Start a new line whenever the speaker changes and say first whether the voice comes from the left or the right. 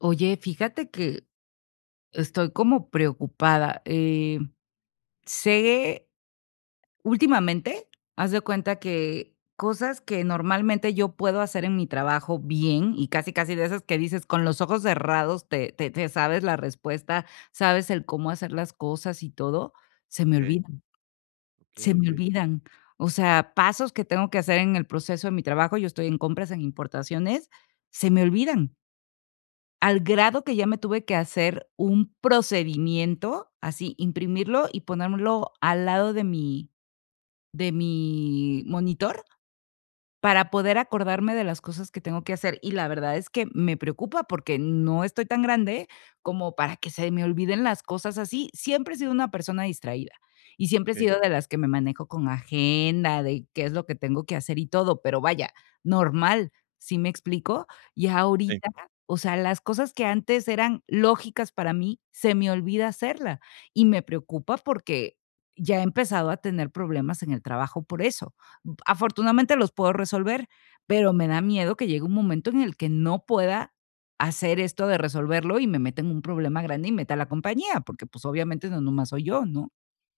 left: Oye, fíjate que estoy como preocupada. Sé últimamente, haz de cuenta que cosas que normalmente yo puedo hacer en mi trabajo bien y casi casi de esas que dices con los ojos cerrados te sabes la respuesta, sabes el cómo hacer las cosas y todo, se me
right: Okey,
left: olvidan, se
right: okey,
left: me
right: okey,
left: olvidan. O sea, pasos que tengo que hacer en el proceso de mi trabajo, yo estoy en compras, en importaciones, se me olvidan. Al grado que ya me tuve que hacer un procedimiento, así, imprimirlo y ponérmelo al lado de mi monitor para poder acordarme de las cosas que tengo que hacer. Y la verdad es que me preocupa porque no estoy tan grande como para que se me olviden las cosas así. Siempre he sido una persona distraída y siempre he
right: okey.
left: sido de las que me manejo con agenda, de qué es lo que tengo que hacer y todo, pero vaya, normal, ¿sí me explico? Y
right: Sí,
left: ahorita, o sea, las cosas que antes eran lógicas para mí, se me olvida hacerla y me preocupa porque ya he empezado a tener problemas en el trabajo por eso. Afortunadamente los puedo resolver, pero me da miedo que llegue un momento en el que no pueda hacer esto de resolverlo y me meta en un problema grande y meta a la compañía, porque, pues, obviamente no nomás soy yo, ¿no?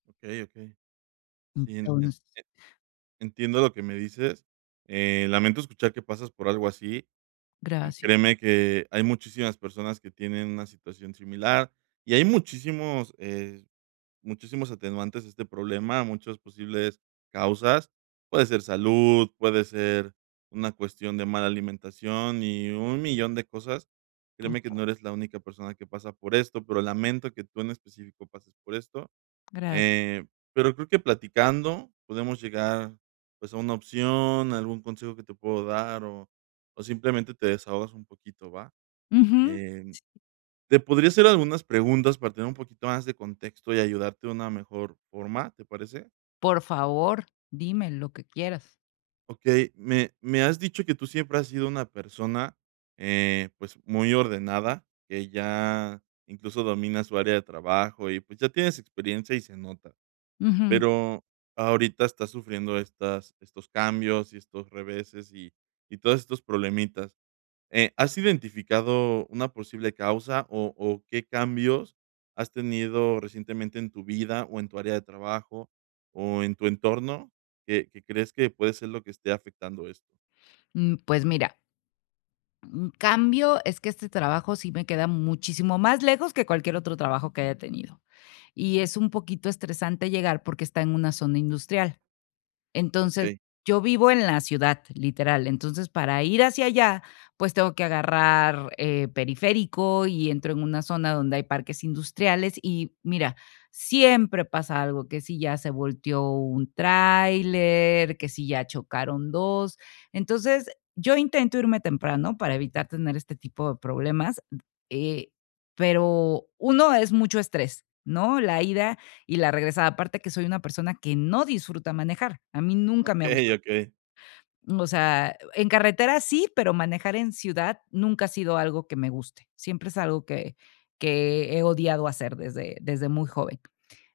right: okey, okey. Sí,
left: Entonces
right: en entiendo lo que me dices. Lamento escuchar que pasas por algo así, y
left: gracias.
right: créeme que hay muchísimas personas que tienen una situación similar, y hay muchísimos atenuantes a este problema, muchas posibles causas. Puede ser salud, puede ser una cuestión de mala alimentación y un millón de cosas. Créeme que
left: Okey,
right: no eres la única persona que pasa por esto, pero lamento que tú en específico pases por esto.
left: gracias.
right: Eh, pero creo que platicando podemos llegar, pues, a una opción, algún consejo que te puedo dar o simplemente te desahogas un poquito, ¿va?
left: Ujú.
right: Em, Te podría hacer algunas preguntas para tener un poquito más de contexto y ayudarte de una mejor forma, ¿te parece?
left: Por favor, dime lo que quieras.
right: Okey, me has dicho que tú siempre has sido una persona, pues, muy ordenada, que ya incluso domina su área de trabajo y, pues, ya tienes experiencia y se nota.
left: Ujú.
right: Pero ahorita está sufriendo estas estos cambios y estos reveses y todos estos problemitas, ¿has identificado una posible causa o qué cambios has tenido recientemente en tu vida o en tu área de trabajo o en tu entorno que crees que puede ser lo que esté afectando esto?
left: Mm, pues mira, un cambio es que este trabajo sí me queda muchísimo más lejos que cualquier otro trabajo que haya tenido, y es un poquito estresante llegar porque está en una zona industrial. Entonces,
right: Okey,
left: yo vivo en la ciudad, literal. Entonces, para ir hacia allá, pues, tengo que agarrar, periférico y entro en una zona donde hay parques industriales y, mira, siempre pasa algo, que si ya se volteó un tráiler, que si ya chocaron 2. Entonces, yo intento irme temprano para evitar tener este tipo de problemas, eh, pero uno es mucho estrés, ¿no? La ida y la regresada. Aparte que soy una persona que no disfruta manejar, a mí nunca me ha
right: okey,
left: gustado,
right: okey,
left: o sea, en carretera sí, pero manejar en ciudad nunca ha sido algo que me guste. Siempre es algo que he odiado hacer desde muy joven.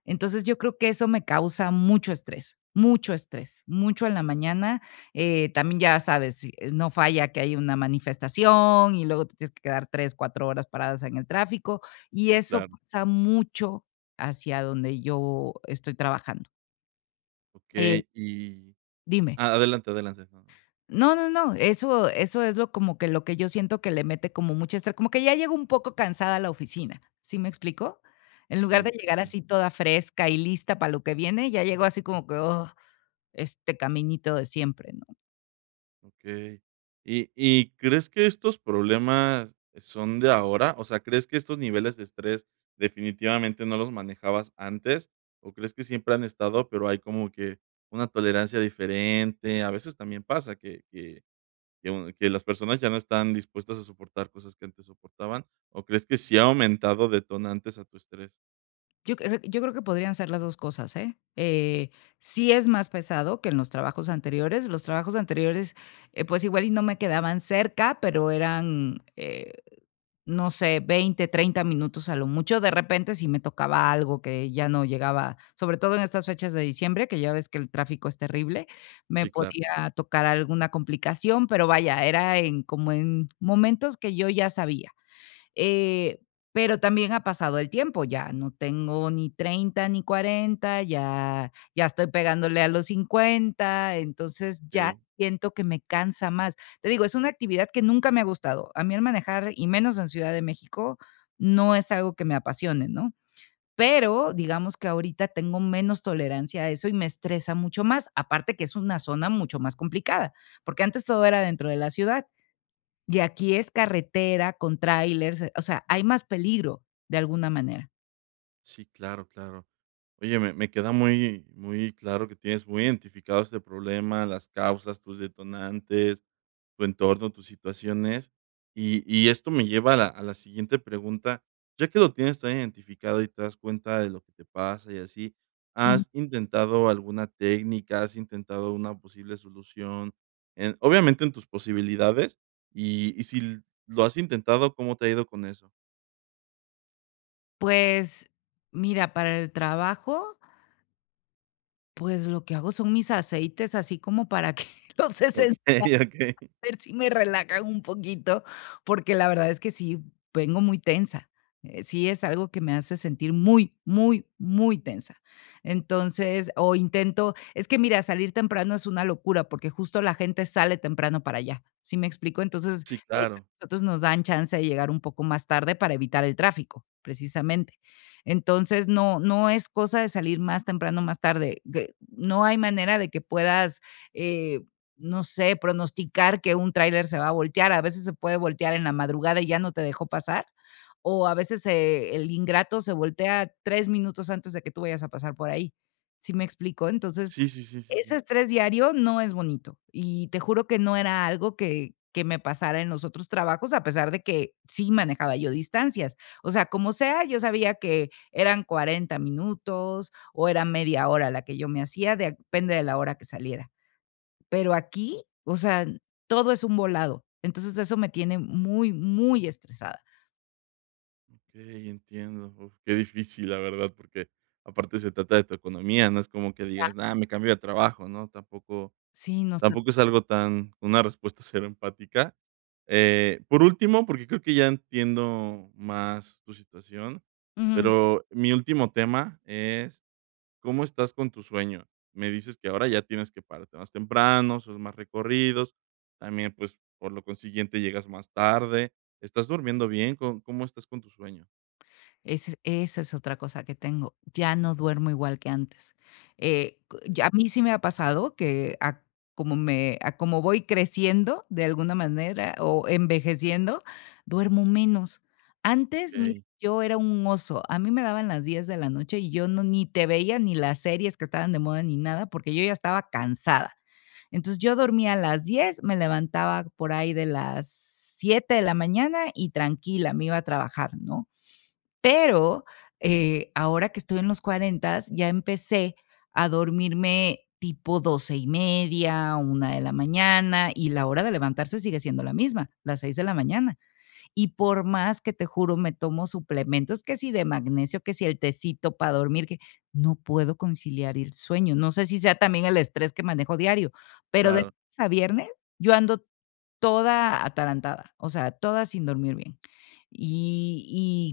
left: Entonces, yo creo que eso me causa mucho estrés, mucho estrés, mucho en la mañana, también ya sabes, si no falla que hay una manifestación y luego te tienes que quedar 3, 4 horas paradas en el tráfico, y eso
right: claro,
left: pasa mucho hacia donde yo estoy trabajando. Eh,
right: okey, y
left: dime.
right: ah, adelante, adelante. No, no.
left: No, no, no, eso es lo como que lo que yo siento que le mete como mucho estrés, como que ya llego un poco cansada a la oficina, ¿sí me explico? En lugar
right: Sí,
left: de
right: sí,
left: llegar
right: sí.
left: así toda fresca y lista para lo que viene, ya llego así como que, oh, este caminito de siempre, ¿no?
right: Okey. ¿Y crees que estos problemas son de ahora? O sea, ¿crees que estos niveles de estrés definitivamente no los manejabas antes? ¿O crees que siempre han estado, pero hay como que una tolerancia diferente? A veces también pasa que las personas ya no están dispuestas a soportar cosas que antes soportaban, ¿o crees que sí ha aumentado detonantes a tu estrés?
left: Yo creo que podrían ser las 2 cosas, ¿eh? Sí es más pesado que en los trabajos anteriores. Los trabajos anteriores, pues, igual y no me quedaban cerca, pero eran, no sé, 20 30 minutos a lo mucho. De repente, si me tocaba algo que ya no llegaba, sobre todo en estas fechas de diciembre, que ya ves que el tráfico es terrible, me
right: Sí, claro,
left: podía tocar alguna complicación, pero vaya, era en como en momentos que yo ya sabía. Eh, pero también ha pasado el tiempo, ya no tengo ni 30 ni 40, ya estoy pegándole a los 50, entonces ya
right: okey.
left: siento que me cansa más. Te digo, es una actividad que nunca me ha gustado. A mí el manejar, y menos en Ciudad de México, no es algo que me apasione, ¿no? Pero digamos que ahorita tengo menos tolerancia a eso y me estresa mucho más, aparte que es una zona mucho más complicada, porque antes todo era dentro de la ciudad. Y aquí es carretera con tráilers, o sea, hay más peligro de alguna manera.
right: Sí, claro, claro. Oye, me queda muy muy claro que tienes muy identificado este problema, las causas, tus detonantes, tu entorno, tus situaciones. Y esto me lleva a la siguiente pregunta. Ya que lo tienes tan identificado y te das cuenta de lo que te pasa y así,
left: Ujú.
right: ¿has intentado alguna técnica? ¿Has intentado una posible solución? En Obviamente, en tus posibilidades, y si lo has intentado, ¿cómo te ha ido con eso?
left: Pues, mira, para el trabajo, pues, lo que hago son mis aceites, así como para que los esenciales.
right: Okey, okey.
left: Ver si me relajan un poquito, porque la verdad es que sí vengo muy tensa. Sí es algo que me hace sentir muy, muy, muy tensa. Entonces, o intento es que mira, salir temprano es una locura, porque justo la gente sale temprano para allá, ¿sí me explico? Entonces,
right: Sí,
left: de hecho,
right: claro.
left: nosotros nos dan chance de llegar un poco más tarde para evitar el tráfico, precisamente. Entonces, no es cosa de salir más temprano, más tarde, que no hay manera de que puedas, eh, no sé, pronosticar que un tráiler se va a voltear. A veces se puede voltear en la madrugada y ya no te dejó pasar, o a veces, el ingrato se voltea 3 minutos antes de que tú vayas a pasar por ahí, ¿sí me explico? Entonces,
right: Sí, sí, sí, sí,
left: ese
right: sí.
left: estrés diario no es bonito, y te juro que no era algo que me pasara en los otros trabajos, a pesar de que sí manejaba yo distancias. O sea, como sea, yo sabía que eran 40 minutos, o era media hora la que yo me hacía, depende de la hora que saliera. Pero aquí, o sea, todo es un volado. Entonces, eso me tiene muy, muy estresada.
right: Okey, entiendo. Uf, qué difícil, la verdad, porque aparte se trata de tu economía, no es como que digas: nada me cambio de trabajo", ¿no? Tampoco
left: Sí, no está
right: tampoco es algo tan una respuesta cero empática. Por último, porque creo que ya entiendo más tu situación,
left: ujú.
right: pero mi último tema es ¿cómo estás con tu sueño? Me dices que ahora ya tienes que pararte más temprano, son más recorridos, también, pues, por lo consiguiente llegas más tarde. ¿Estás durmiendo bien? ¿Có cómo estás con tu sueño?
left: Ese esa es otra cosa que tengo. Ya no duermo igual que antes. Co
right: Okey.
left: ya a mí sí me ha pasado que a como voy creciendo de alguna manera o envejeciendo, duermo menos. Antes, mira,
right: Okey,
left: yo era un oso. A mí me daban las 10 de la noche y yo no ni te veía ni las series que estaban de moda ni nada, porque yo ya estaba cansada. Entonces yo dormía a las 10, me levantaba por ahí de las 7 de la mañana y tranquila, me iba a trabajar, ¿no? Pero ahora que estoy en los 40, ya empecé a dormirme tipo 12 y media, una de la mañana, y la hora de levantarse sigue siendo la misma, las 6 de la mañana. Y por más que te juro, me tomo suplementos, que si de magnesio, que si el tecito para dormir, que no puedo conciliar el sueño. No sé si sea también el estrés que manejo diario, pero de
right: claro,
left: lunes a viernes yo ando toda atarantada, o sea, toda sin dormir bien. Y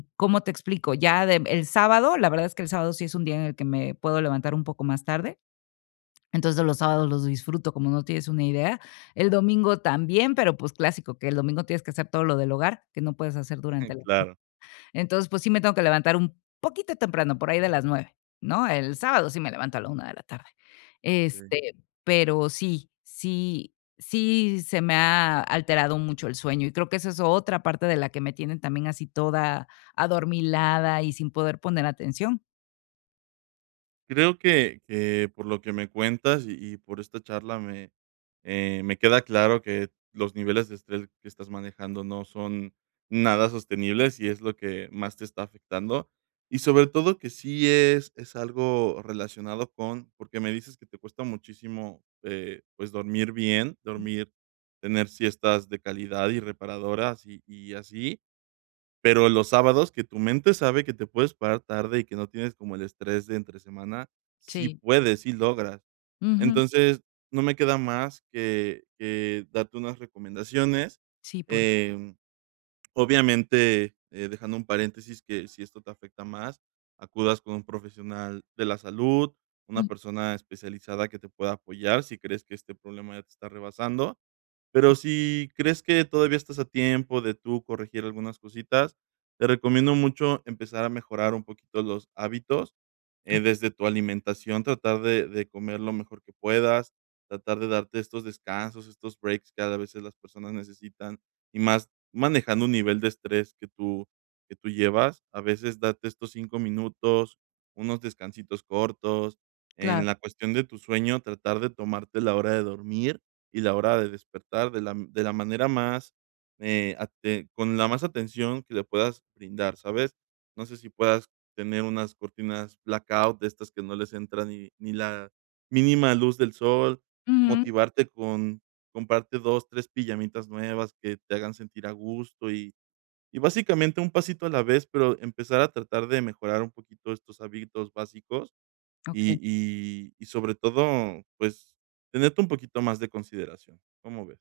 left: y, ¿cómo te explico? Ya de el sábado, la verdad es que el sábado sí es un día en el que me puedo levantar un poco más tarde, entonces los sábados los disfruto como no tienes una idea. El domingo también, pero pues clásico, que el domingo tienes que hacer todo lo del hogar, que no puedes hacer durante la semana.
right: claro.
left: Entonces, pues sí me tengo que levantar un poquito temprano, por ahí de las 9, ¿no? El sábado sí me levanto a la una de la tarde.
right: Ok.
left: Este, pero sí, sí, sí se me ha alterado mucho el sueño y creo que esa es otra parte de la que me tienen también así toda adormilada y sin poder poner atención.
right: Creo que por lo que me cuentas y por esta charla me queda claro que los niveles de estrés que estás manejando no son nada sostenibles y es lo que más te está afectando. Y sobre todo que sí es algo relacionado con porque me dices que te cuesta muchísimo, pues, dormir bien, dormir, tener siestas de calidad y reparadoras y así. Pero los sábados, que tu mente sabe que te puedes parar tarde y que no tienes como el estrés de entre semana, sí
left: Sí.
right: puedes, sí logras.
left: Ujú.
right: Entonces, no me queda más que darte unas recomendaciones,
left: Sí, por
right: em, obviamente, dejando un paréntesis que si esto te afecta más, acudas con un profesional de la salud,
left: ujú,
right: una persona especializada que te pueda apoyar si crees que este problema ya te está rebasando. Pero si crees que todavía estás a tiempo de tú corregir algunas cositas, te recomiendo mucho empezar a mejorar un poquito los hábitos, desde tu alimentación, tratar de comer lo mejor que puedas, tratar de darte estos descansos, estos breaks que a veces las personas necesitan, y más manejando un nivel de estrés que tú llevas. A veces date estos 5 minutos, unos descansitos cortos.
left: claro.
right: En la cuestión de tu sueño, tratar de tomarte la hora de dormir, y la hora de despertar de la manera más, ate con la más atención que le puedas brindar, ¿sabes? No sé si puedas tener unas cortinas blackout de estas que no les entra ni la mínima luz del sol,
left: Ujú.
right: motivarte con comprarte 2 3 pijamitas nuevas que te hagan sentir a gusto y básicamente un pasito a la vez, pero empezar a tratar de mejorar un poquito estos hábitos básicos
left: Okey.
right: y y sobre todo, pues, tenerte un poquito más de consideración, ¿cómo ves?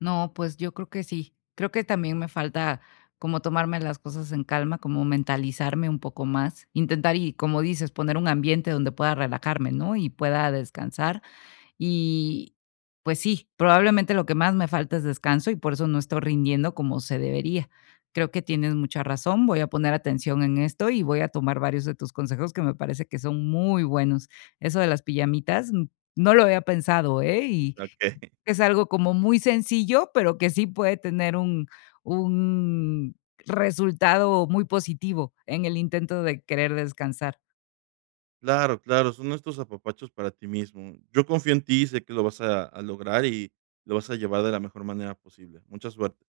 left: No, pues, yo creo que sí. Creo que también me falta como tomarme las cosas en calma, como mentalizarme un poco más, intentar y, como dices, poner un ambiente donde pueda relajarme, ¿no? Y pueda descansar. Y pues sí, probablemente lo que más me falta es descanso y por eso no estoy rindiendo como se debería. Creo que tienes mucha razón, voy a poner atención en esto y voy a tomar varios de tus consejos que me parece que son muy buenos. Eso de las pijamitas, mm, no lo había pensado, ¿eh? Y
right: Okey.
left: es algo como muy sencillo, pero que sí puede tener un resultado muy positivo en el intento de querer descansar.
right: Claro, claro, son estos apapachos para ti mismo. Yo confío en ti, sé que lo vas a lograr y lo vas a llevar de la mejor manera posible. Mucha suerte.